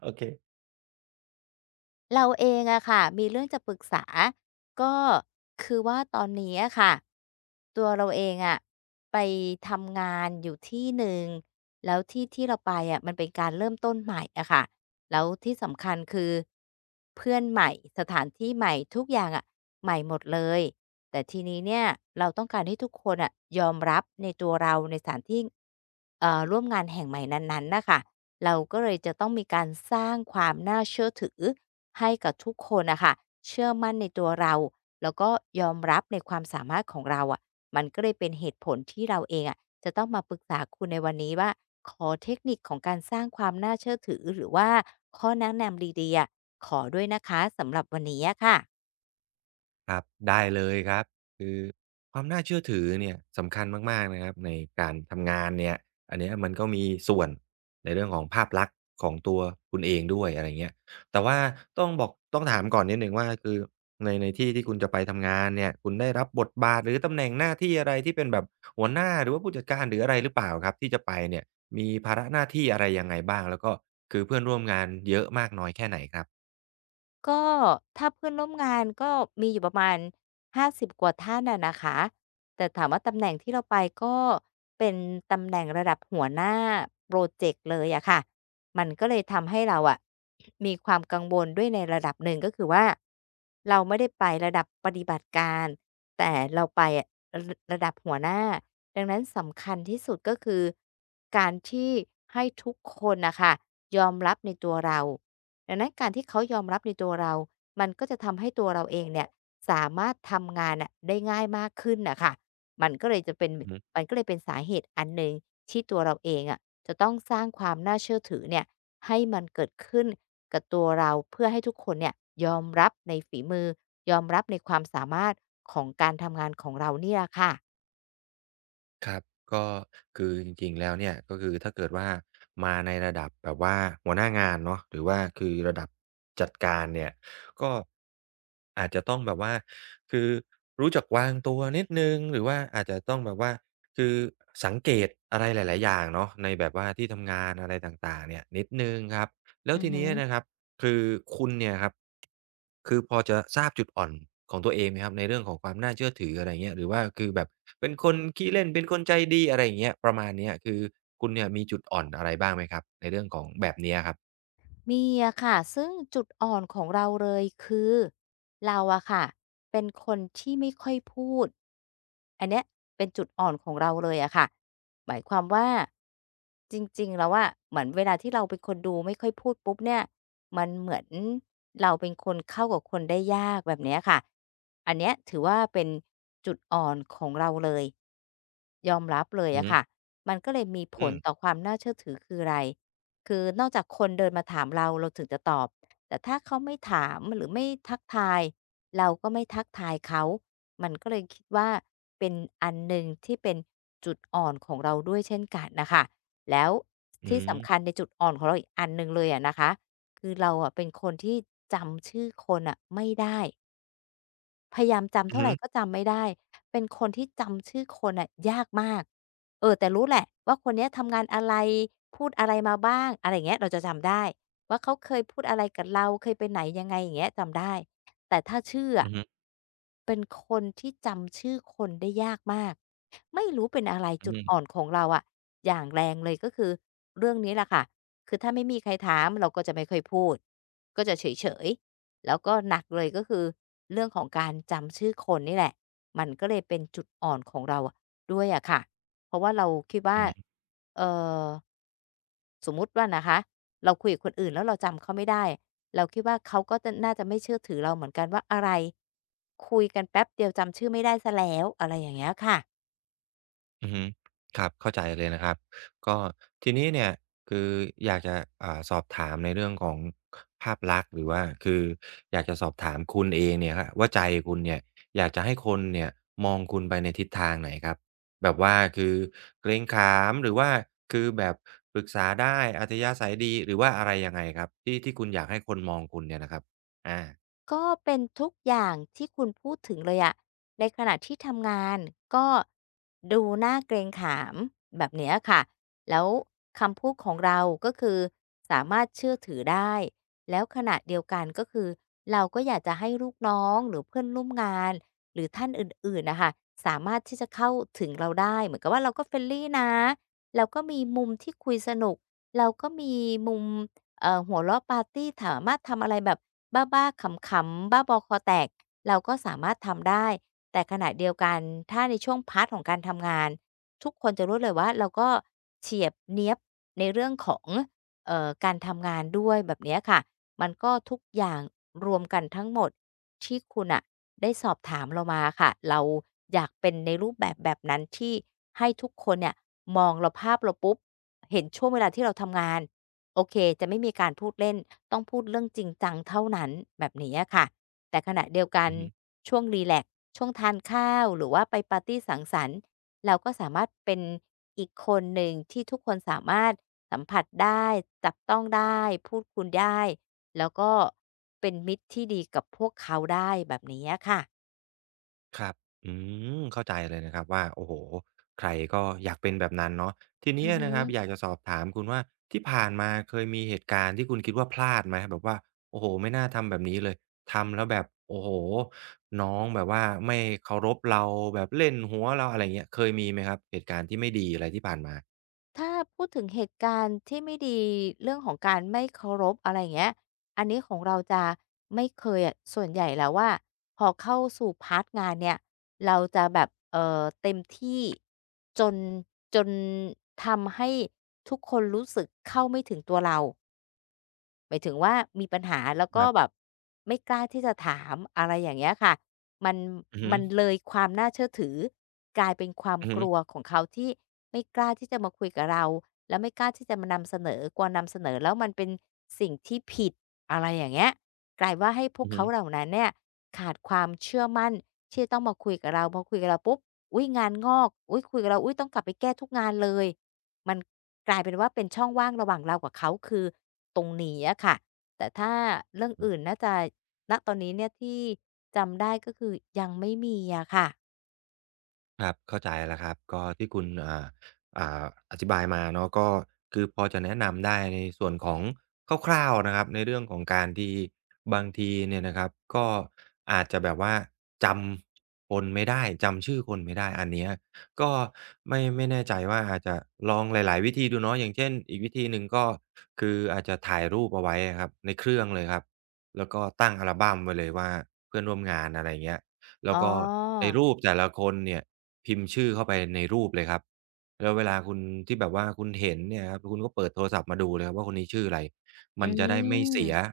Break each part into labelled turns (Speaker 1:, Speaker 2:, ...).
Speaker 1: โอเค
Speaker 2: เราเองอะค่ะมีเรื่องจะปรึกษาก็คือว่าตอนนี้อะค่ะตัวเราเองอะไปทำงานอยู่ที่หนึ่งแล้วที่ที่เราไปอะมันเป็นการเริ่มต้นใหม่อะค่ะแล้วที่สำคัญคือเพื่อนใหม่สถานที่ใหม่ทุกอย่างอะใหม่หมดเลยแต่ทีนี้เนี่ยเราต้องการให้ทุกคนอะยอมรับในตัวเราในสถานที่ร่วมงานแห่งใหม่นั้นๆน่ะค่ะ เราก็เลยจะต้องมีการสร้างความน่าเชื่อถือให้กับทุกคนนะคะเชื่อมั่นในตัวเราแล้วก็ยอมรับในความสามารถของเราอะมันก็เลยเป็นเหตุผลที่เราเองอะจะต้องมาปรึกษาคุณในวันนี้ว่าขอเทคนิคของการสร้างความน่าเชื่อถือหรือว่าข้อแนะนำดีๆอะขอด้วยนะคะสำหรับวันนี้อะค่ะ
Speaker 1: ครับได้เลยครับคือความน่าเชื่อถือเนี่ยสำคัญมากๆนะครับในการทำงานเนี่ยอันเนี้ยมันก็มีส่วนในเรื่องของภาพลักษณ์ของตัวคุณเองด้วยอะไรเงี้ยแต่ว่าต้องบอกต้องถามก่อนนิดหนึ่งว่าคือในที่ที่คุณจะไปทำงานเนี่ยคุณได้รับบทบาทหรือตำแหน่งหน้าที่อะไรที่เป็นแบบหัวหน้าหรือว่าผู้จัดการหรืออะไรหรือเปล่าครับที่จะไปเนี่ยมีภาระหน้าที่อะไรยังไงบ้างแล้วก็คือเพื่อนร่วมงานเยอะมากน้อยแค่ไหนครับ
Speaker 2: ก็ถ้าเพื่อนร่วมงานก็มีอยู่ประมาณ50กว่าท่านอะนะคะแต่ถามว่าตำแหน่งที่เราไปก็เป็นตำแหน่งระดับหัวหน้าพรอเจกต์เลยอะค่ะมันก็เลยทำให้เราอะ มีความกังวลด้วยในระดับหนึ่งก็คือว่าเราไม่ได้ไประดับปฏิบัติการแต่เราไประดับหัวหน้าดังนั้นสำคัญที่สุดก็คือการที่ให้ทุกคนนะคะยอมรับในตัวเรา ดังนั้นการที่เขายอมรับในตัวเรามันก็จะทำให้ตัวเราเองเนี่ยสามารถทำงานน่ะได้ง่ายมากขึ้นน่ะค่ะมันก็เลยจะเป็นมันก็เลยเป็นสาเหตุอันหนึ่งที่ตัวเราเองอะจะต้องสร้างความน่าเชื่อถือเนี่ยให้มันเกิดขึ้นกับตัวเราเพื่อให้ทุกคนเนี่ยยอมรับในฝีมือยอมรับในความสามารถของการทำงานของเรานี่ล่ะค่ะ
Speaker 1: ครับก็คือจริงๆแล้วเนี่ยก็คือถ้าเกิดว่ามาในระดับแบบว่าหัวหน้างานเนาะหรือว่าคือระดับจัดการเนี่ยก็อาจจะต้องแบบว่าคือรู้จักวางตัวนิดหนึ่งหรือว่าอาจจะต้องแบบว่าคือสังเกตอะไรหลายๆอย่างเนาะในแบบว่าที่ทำงานอะไรต่างๆเนี่ยนิดหนึ่งครับแล้ว
Speaker 2: อือ
Speaker 1: ที
Speaker 2: ฮึ
Speaker 1: นี้นะครับ คือคุณเนี่ยครับคือพอจะทราบจุดอ่อนของตัวเองไหมครับในเรื่องของความน่าเชื่อถืออะไรเงี้ยหรือว่าคือแบบเป็นคนขี้เล่นเป็นคนใจดีอะไรอย่างเงี้ยประมาณเนี้ยคือคุณเนี่ยมีจุดอ่อนอะไรบ้างไหมครับในเรื่องของแบบเนี้ยครับ
Speaker 2: มีอะค่ะซึ่งจุดอ่อนของเราเลยคือเราอะค่ะเป็นคนที่ไม่ค่อยพูดอันเนี้ยเป็นจุดอ่อนของเราเลยอะค่ะหมายความว่าจริงๆแล้วอะเหมือนเวลาที่เราเป็นคนดูไม่ค่อยพูดปุ๊บเนี่ยมันเหมือนเราเป็นคนเข้ากับคนได้ยากแบบเนี้ยค่ะอันเนี้ยถือว่าเป็นจุดอ่อนของเราเลยยอมรับเลย
Speaker 1: อือ
Speaker 2: อะ
Speaker 1: ฮึ
Speaker 2: ค่ะมันก็เลยมีผ
Speaker 1: อื
Speaker 2: ล
Speaker 1: ม
Speaker 2: ต่อความน่าเชื่อถือคืออะไร คือนอกจากคนเดินมาถามเราเราถึงจะตอบแต่ถ้าเขาไม่ถามหรือไม่ทักทายเราก็ไม่ทักทายเขา มันก็เลยคิดว่าเป็นอันหนึ่งที่เป็นจุดอ่อนของเราด้วยเช่นกันน่ะค่ะแล้ว
Speaker 1: อื
Speaker 2: ที่
Speaker 1: ม
Speaker 2: สำคัญในจุดอ่อนของเราอีกอันหนึ่งเลยอะนะคะคือเราอะเป็นคนที่จำชื่อคนน่ะไม่ได้ พยายามจำ
Speaker 1: อือ
Speaker 2: เท่า
Speaker 1: ฮึ
Speaker 2: ไรก็จำไม่ได้ เป็นคนที่จำชื่อคนน่ะยากมาก เออแต่รู้แหละว่าคนเนี้ยทำงานอะไร พูดอะไรมาบ้างอะไรอย่างเงี้ยเราจะจำได้ว่าเขาเคยพูดอะไรกับเราเคยไปไหนยังไงอย่างเงี้ยจำได้แต่ถ้าชื่อ
Speaker 1: อื
Speaker 2: อะ
Speaker 1: อฮึ
Speaker 2: เป็นคนที่จำชื่อคนได้ยากมากไม่รู้เป็นอะไร
Speaker 1: อื
Speaker 2: จุดอ่อ
Speaker 1: ม
Speaker 2: นของเราอะอย่างแรงเลยก็คือเรื่องนี้แหละค่ะคือถ้าไม่มีใครถามเราก็จะไม่ค่อยพูดก็จะเฉยๆ แล้วก็หนักเลยก็คือเรื่องของการจำชื่อคนนี่แหละมันก็เลยเป็นจุดอ่อนของเราด้วยอะค่ะเพราะว่าเราคิดว่า
Speaker 1: อืม
Speaker 2: เออสมมุติว่านะคะเราคุยกับคนอื่นแล้วเราจำเขาไม่ได้เราคิดว่าเขาก็จะน่าจะไม่เชื่อถือเราเหมือนกันว่าอะไรคุยกันแป๊บเดียวจำชื่อไม่ได้ซะแล้วอะไรอย่างเงี้ยค่ะ
Speaker 1: อือฮึครับเข้าใจเลยนะครับก็ทีนี้เนี่ยคืออยากจะสอบถามในเรื่องของภาพลักษณ์หรือว่าคืออยากจะสอบถามคุณเองเนี่ยครับว่าใจคุณเนี่ยอยากจะให้คนเนี่ยมองคุณไปในทิศทางไหนครับแบบว่าคือเกรงขามหรือว่าคือแบบปรึกษาได้อัธยาศัยดีหรือว่าอะไรยังไงครับที่ที่คุณอยากให้คนมองคุณเนี่ยนะครับอา
Speaker 2: ก็เป็นทุกอย่างที่คุณพูดถึงเลยอะในขณะที่ทำงานก็ดูน่าเกรงขามแบบเนี้ยค่ะแล้วคำพูดของเราก็คือสามารถเชื่อถือได้แล้วขณะเดียวกันก็คือเราก็อยากจะให้ลูกน้องหรือเพื่อนร่วมงานหรือท่านอื่นๆน่ะค่ะสามารถที่จะเข้าถึงเราได้เหมือนกับว่าเราก็ friendly นะเราก็มีมุมที่คุยสนุกเราก็มีมุม หัวเราะปาร์ตีสามารถทำอะไรแบบบ้าๆขำๆบ้าบอคอแตกเราก็สามารถทำได้แต่ขณะเดียวกันถ้าในช่วงพาร์ตของการทำงานทุกคนจะรู้เลยว่าเราก็เฉียบเนี๊ยบในเรื่องของการทำงานด้วยแบบเนี้ยค่ะมันก็ทุกอย่างรวมกันทั้งหมดที่คุณน่ะได้สอบถามเรามาค่ะเราอยากเป็นในรูปแบบแบบนั้นที่ให้ทุกคนเนี่ยมองเราภาพเราปุ๊บเห็นช่วงเวลาที่เราทำงาน โอเคจะไม่มีการพูดเล่นต้องพูดเรื่องจริงจังเท่านั้นแบบนี้อะค่ะแต่ขณะเดียวกัน
Speaker 1: อือฮึ
Speaker 2: ช่วงรีแลกซ์ช่วงทานข้าวหรือว่าไปปาร์ตีสังสรรค์เราก็สามารถเป็นอีกคนหนึ่งที่ทุกคนสามารถสัมผัสได้จับต้องได้พูดคุณได้แล้วก็เป็นมิตรที่ดีกับพวกเขาได้แบบนี้อะค่ะ
Speaker 1: ครับอืมเข้าใจเลยนะครับว่าโอ้โฮใครก็อยากเป็นแบบนั้นเนาะทีนี้
Speaker 2: อือ
Speaker 1: อะ
Speaker 2: ฮึ
Speaker 1: นะครับอยากจะสอบถามคุณว่าที่ผ่านมาเคยมีเหตุการณ์ที่คุณคิดว่าพลาดไหม แบบว่าโอ้โฮไม่น่าทำแบบนี้เลยทำแล้วแบบโอ้โฮน้องแบบว่าไม่เคารพเราแบบเล่นหัวเราอะไรอย่างเงี้ยเคยมีไหมครับเหตุการณ์ที่ไม่ดีอะไรที่ผ่านมา
Speaker 2: ถ้าพูดถึงเหตุการณ์ที่ไม่ดีเรื่องของการไม่เคารพอะไรอย่างเงี้ยอันนี้ของเราจะไม่เคยอะส่วนใหญ่แล้วอะพอเข้าสู่พาร์ตงานเนี่ยเราจะแบบเต็มที่จนจนทำให้ทุกคนรู้สึกเข้าไม่ถึงตัวเรา หมายถึงว่ามีปัญหาแล้ว
Speaker 1: ค
Speaker 2: ก็
Speaker 1: รั
Speaker 2: แบ
Speaker 1: บ
Speaker 2: บไม่กล้าที่จะถามอะไรอย่างเงี้ยค่ะมัน
Speaker 1: อือฮ
Speaker 2: มันเลยความน่าเชื่อถือกลายเป็นความ
Speaker 1: ึ
Speaker 2: กลัว
Speaker 1: ๆ
Speaker 2: ของเขาที่ไม่กล้าที่จะมาคุยกับเราแล้วไม่กล้าที่จะมานำเสนอกลัวนำเสนอแล้วมันเป็นสิ่งที่ผิดอะไรอย่างเงี้ยกลายว่าให้พวกเขา
Speaker 1: ๆ
Speaker 2: เหล่านั้นเนี่ยขาดความเชื่อมั่นที่จะต้องมาคุยกับเราพอคุยกับเราปุ๊บอุ้ยงานงอกอุ้ยคุยกับเราอุ๊ยต้องกลับไปแก้ทุกงานเลยมัน กลายเป็นว่าเป็นช่องว่างระหว่างเรากับเขาคือตรงนี้อะค่ะแต่ถ้าเรื่องอื่นน่าจะณตอนนี้เนี่ยที่จำได้ก็คือยังไม่มีอะค่ะ
Speaker 1: ครับเข้าใจแล้วครับก็ที่คุณอ่าอธิบายมาเนาะก็คือพอจะแนะนำได้ในส่วนของคร่าวๆนะครับในเรื่องของการที่บางทีเนี่ยนะครับก็อาจจะแบบว่าจำคนไม่ได้จำชื่อคนไม่ได้อันเนี้ยก็ไม่แน่ใจว่าอาจจะลองหลายๆวิธีดูเนาะอย่างเช่นอีกวิธีหนึ่งก็คืออาจจะถ่ายรูปเอาไว้อะครับในเครื่องเลยครับแล้วก็ตั้งอัลบัมไว้เลยว่าเพื่อนร่วมงานอะไรอย่างเงี้ย แล้
Speaker 2: อ๋
Speaker 1: วก็ใน
Speaker 2: อ
Speaker 1: รูปแต่ละคนเนี่ยพิมพ์ชื่อเข้าไปในรูปเลยครับแล้วเวลาคุณที่แบบว่าคุณเห็นเนี่ยครับคุณก็เปิดโทรศัพท์มาดูเลยครับว่าคนนี้ชื่ออะไร
Speaker 2: อื
Speaker 1: มันจะได้ไม่เสีย
Speaker 2: ม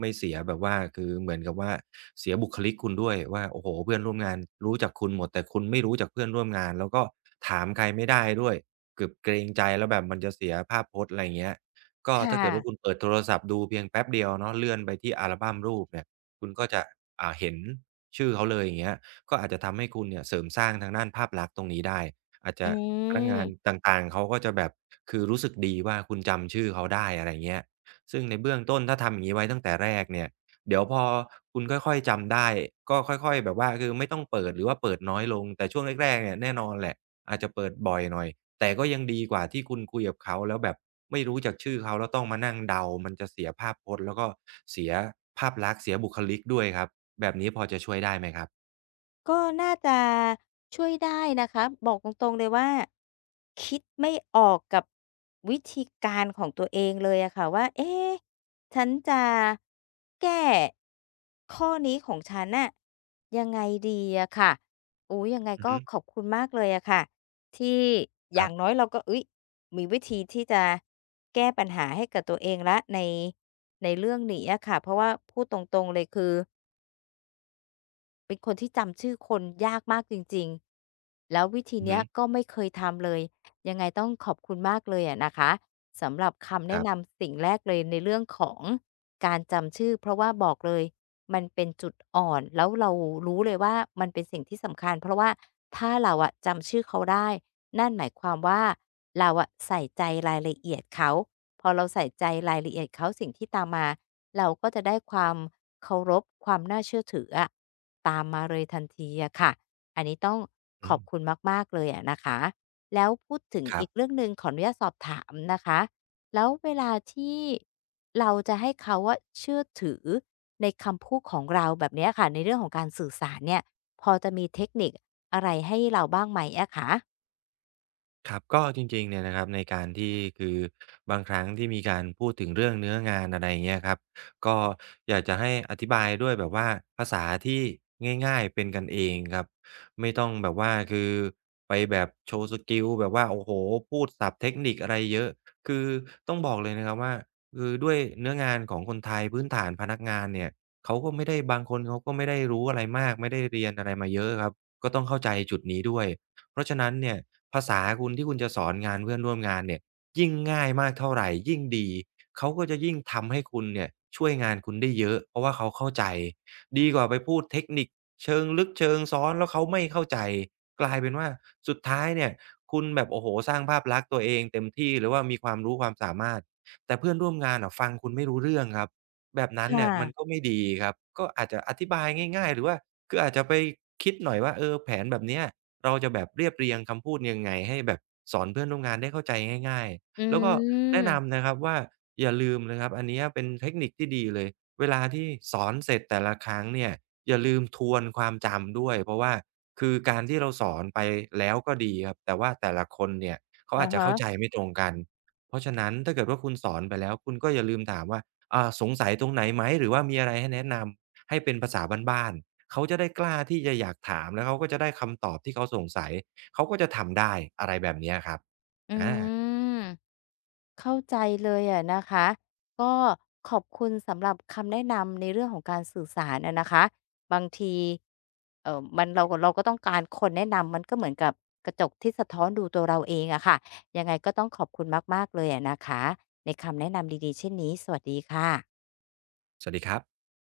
Speaker 1: ไม่เสียแบบว่าคือเหมือนกับว่าเสียบุคลิกคุณด้วยว่าโอ้โฮเพื่อนร่วมงานรู้จักคุณหมดแต่คุณไม่รู้จักเพื่อนร่วมงานแล้วก็ถามใครไม่ได้ด้วยเกือบเกรงใจแล้วแบบมันจะเสียภาพพจน์อะไรอย่างเงี้ยก็ถ้า
Speaker 2: ค่ะ
Speaker 1: เกิดว่าคุณเปิดโทรศัพท์ดูเพียงแป๊บเดียวเนาะเลื่อนไปที่อัลบัมรูปเนี่ยคุณก็จะเห็น ชื่อเขาเลยอย่างเงี้ยก็อาจจะทำให้คุณเนี่ยเสริมสร้างทางด้านภาพลักษณ์ตรงนี้ได้อาจ
Speaker 2: อื
Speaker 1: จะพนัก
Speaker 2: ม
Speaker 1: งานต่างๆเขาก็จะแบบคือรู้สึกดีว่าคุณจำชื่อเขาได้อะไรเงี้ยซึ่งในเบื้องต้นถ้าทำอย่างงี้ไว้ตั้งแต่แรกเนี่ยเดี๋ยวพอคุณค่อยๆจำได้ก็ค่อยๆแบบว่าคือไม่ต้องเปิดหรือว่าเปิดน้อยลงแต่ช่วงแรกๆเนี่ยแน่นอนแหละอาจจะเปิดบ่อยหน่อย แต่ก็ยังดีกว่าที่คุณคุยกับเขาแล้วแบบไม่รู้จักชื่อเขาแล้วต้องมานั่งเดามันจะเสียภาพพจน์แล้วก็เสียภาพลักษณ์เสียบุคลิกด้วยครับ แบบนี้พอจะช่วยได้ไหมครับ
Speaker 2: ก็น่าจะช่วยได้นะคะบอกตรงๆเลยว่าคิดไม่ออกกับวิธีการของตัวเองเลยอะค่ะว่าเอ๊ะฉันจะแก้ข้อนี้ของฉันน่ะยังไงดีอะค่ะอุ๊ยยังไง
Speaker 1: อือ
Speaker 2: ก็
Speaker 1: ฮึ
Speaker 2: ขอบคุณมากเลยอะค่ะที่อ
Speaker 1: ครั
Speaker 2: ย่า
Speaker 1: บ
Speaker 2: งน้อยเราก็อุ๊ยมีวิธีที่จะแก้ปัญหาให้กับตัวเองแล้วในเรื่องนี้อะค่ะเพราะว่าพูดตรงๆเลยคือ เป็นคนที่จำชื่อคนยากมากจริงๆแล้ววิธี
Speaker 1: อือ
Speaker 2: เนี้
Speaker 1: ฮึ
Speaker 2: ยก็ไม่เคยทำเลยยังไงต้องขอบคุณมากเลยอะนะคะสำหรับคำ
Speaker 1: ค
Speaker 2: แนะ
Speaker 1: รับ
Speaker 2: นำสิ่งแรกเลยในเรื่องของการจำชื่อเพราะว่าบอกเลยมันเป็นจุดอ่อนแล้วเรารู้เลยว่ามันเป็นสิ่งที่สำคัญเพราะว่าถ้าเราอะจำชื่อเขาได้นั่นหมายความว่าเราอะใส่ใจรายละเอียดเขาพอเราใส่ใจรายละเอียดเขาสิ่งที่ตามมา เราก็จะได้ความเคารพความน่าเชื่อถืออะตามมาเลยทันทีอะค่ะอันนี้ต้องข
Speaker 1: อื
Speaker 2: อ
Speaker 1: ม
Speaker 2: บคุณมากๆเลยอะนะคะแล้วพูดถึง
Speaker 1: ครั
Speaker 2: อีกเรื่
Speaker 1: บ
Speaker 2: องหนึ่งขออนุญาตสอบถามนะคะแล้วเวลาที่เราจะให้เขาอะเชื่อถือในคำพูดของเราแบบเนี้ยค่ะในเรื่องของการสื่อสารเนี่ยพอจะมีเทคนิคอะไรให้เราบ้างไหมอะคะ
Speaker 1: ครับก็จริงๆเนี่ยนะครับในการที่คือบางครั้งที่มีการพูดถึงเรื่องเนื้องานอะไรอย่างเงี้ยครับก็อยากจะให้อธิบายด้วยแบบว่าภาษาที่ง่ายๆเป็นกันเองครับไม่ต้องแบบว่าไปแบบโชว์สกิลแบบว่าโอ้โฮพูดศัพท์เทคนิคอะไรเยอะคือต้องบอกเลยนะครับว่าคือด้วยเนื้องานของคนไทยพื้นฐานพนักงานเนี่ยเขาก็ไม่ได้บางคนเขาก็ไม่ได้รู้อะไรมากไม่ได้เรียนอะไรมาเยอะครับก็ต้องเข้าใจจุดนี้ด้วย เพราะฉะนั้นเนี่ยภาษาคุณที่คุณจะสอนงานเพื่อนร่วมงานเนี่ยยิ่งง่ายมากเท่าไรยิ่งดีเขาก็จะยิ่งทำให้คุณเนี่ยช่วยงานคุณได้เยอะเพราะว่าเขาเข้าใจดีกว่าไปพูดเทคนิคเชิงลึกเชิงซ้อนแล้วเขาไม่เข้าใจกลายเป็นว่าสุดท้ายเนี่ยคุณแบบโอ้โฮสร้างภาพลักษณ์ตัวเองเต็มที่หรือว่ามีความรู้ความสามารถแต่เพื่อนร่วมงานอะฟังคุณไม่รู้เรื่องครับแบบนั้นเนี่
Speaker 2: ค่ะ
Speaker 1: ยมันก็ไม่ดีครับก็อาจจะอธิบายง่ายๆหรือว่าอาจจะไปคิดหน่อยว่าเออแผนแบบเนี้ย เราจะแบบเรียบเรียงคำพูดยังไงให้แบบสอนเพื่อนร่วมงานได้เข้าใจง่าย
Speaker 2: อ
Speaker 1: ๆแล้วก็แนะ
Speaker 2: ืม
Speaker 1: นำนะครับว่าอย่าลืมนะครับอันเนี้ยเป็นเทคนิคที่ดีเลยเวลาที่สอนเสร็จแต่ละครั้งเนี่ยอย่าลืมทวนความจำด้วยเพราะว่าคือการที่เราสอนไปแล้วก็ดีครับแต่ว่าแต่ละคนเนี่ยเขา
Speaker 2: อะ
Speaker 1: อาจจะ
Speaker 2: ฮะ
Speaker 1: เข้าใจไม่ตรงกันเพราะฉะนั้นถ้าเกิดว่าคุณสอนไปแล้วคุณก็อย่าลืมถามว่าสงสัยตรงไหนไหมหรือว่ามีอะไรให้แนะนำให้เป็นภาษาบ้านๆ เขาจะได้กล้าที่จะอยากถามแล้วเขาก็จะได้คำตอบที่เขาสงสัยเขาก็จะทำได้อะไรแบบเนี้ยครับ
Speaker 2: อื
Speaker 1: อา
Speaker 2: ม เข้าใจเลยอะนะคะก็ขอบคุณสำหรับคำแนะนำในเรื่องของการสื่อสารอะนะคะบางทีมันเราก็ต้องการคนแนะนำมันก็เหมือนกับกระจกที่สะท้อนดูตัวเราเองอะค่ะยังไงก็ต้องขอบคุณมากๆเลยอะนะคะในคำแนะนำดีๆเช่นนี้สวัสดีค่ะ
Speaker 1: สวัสดีครับ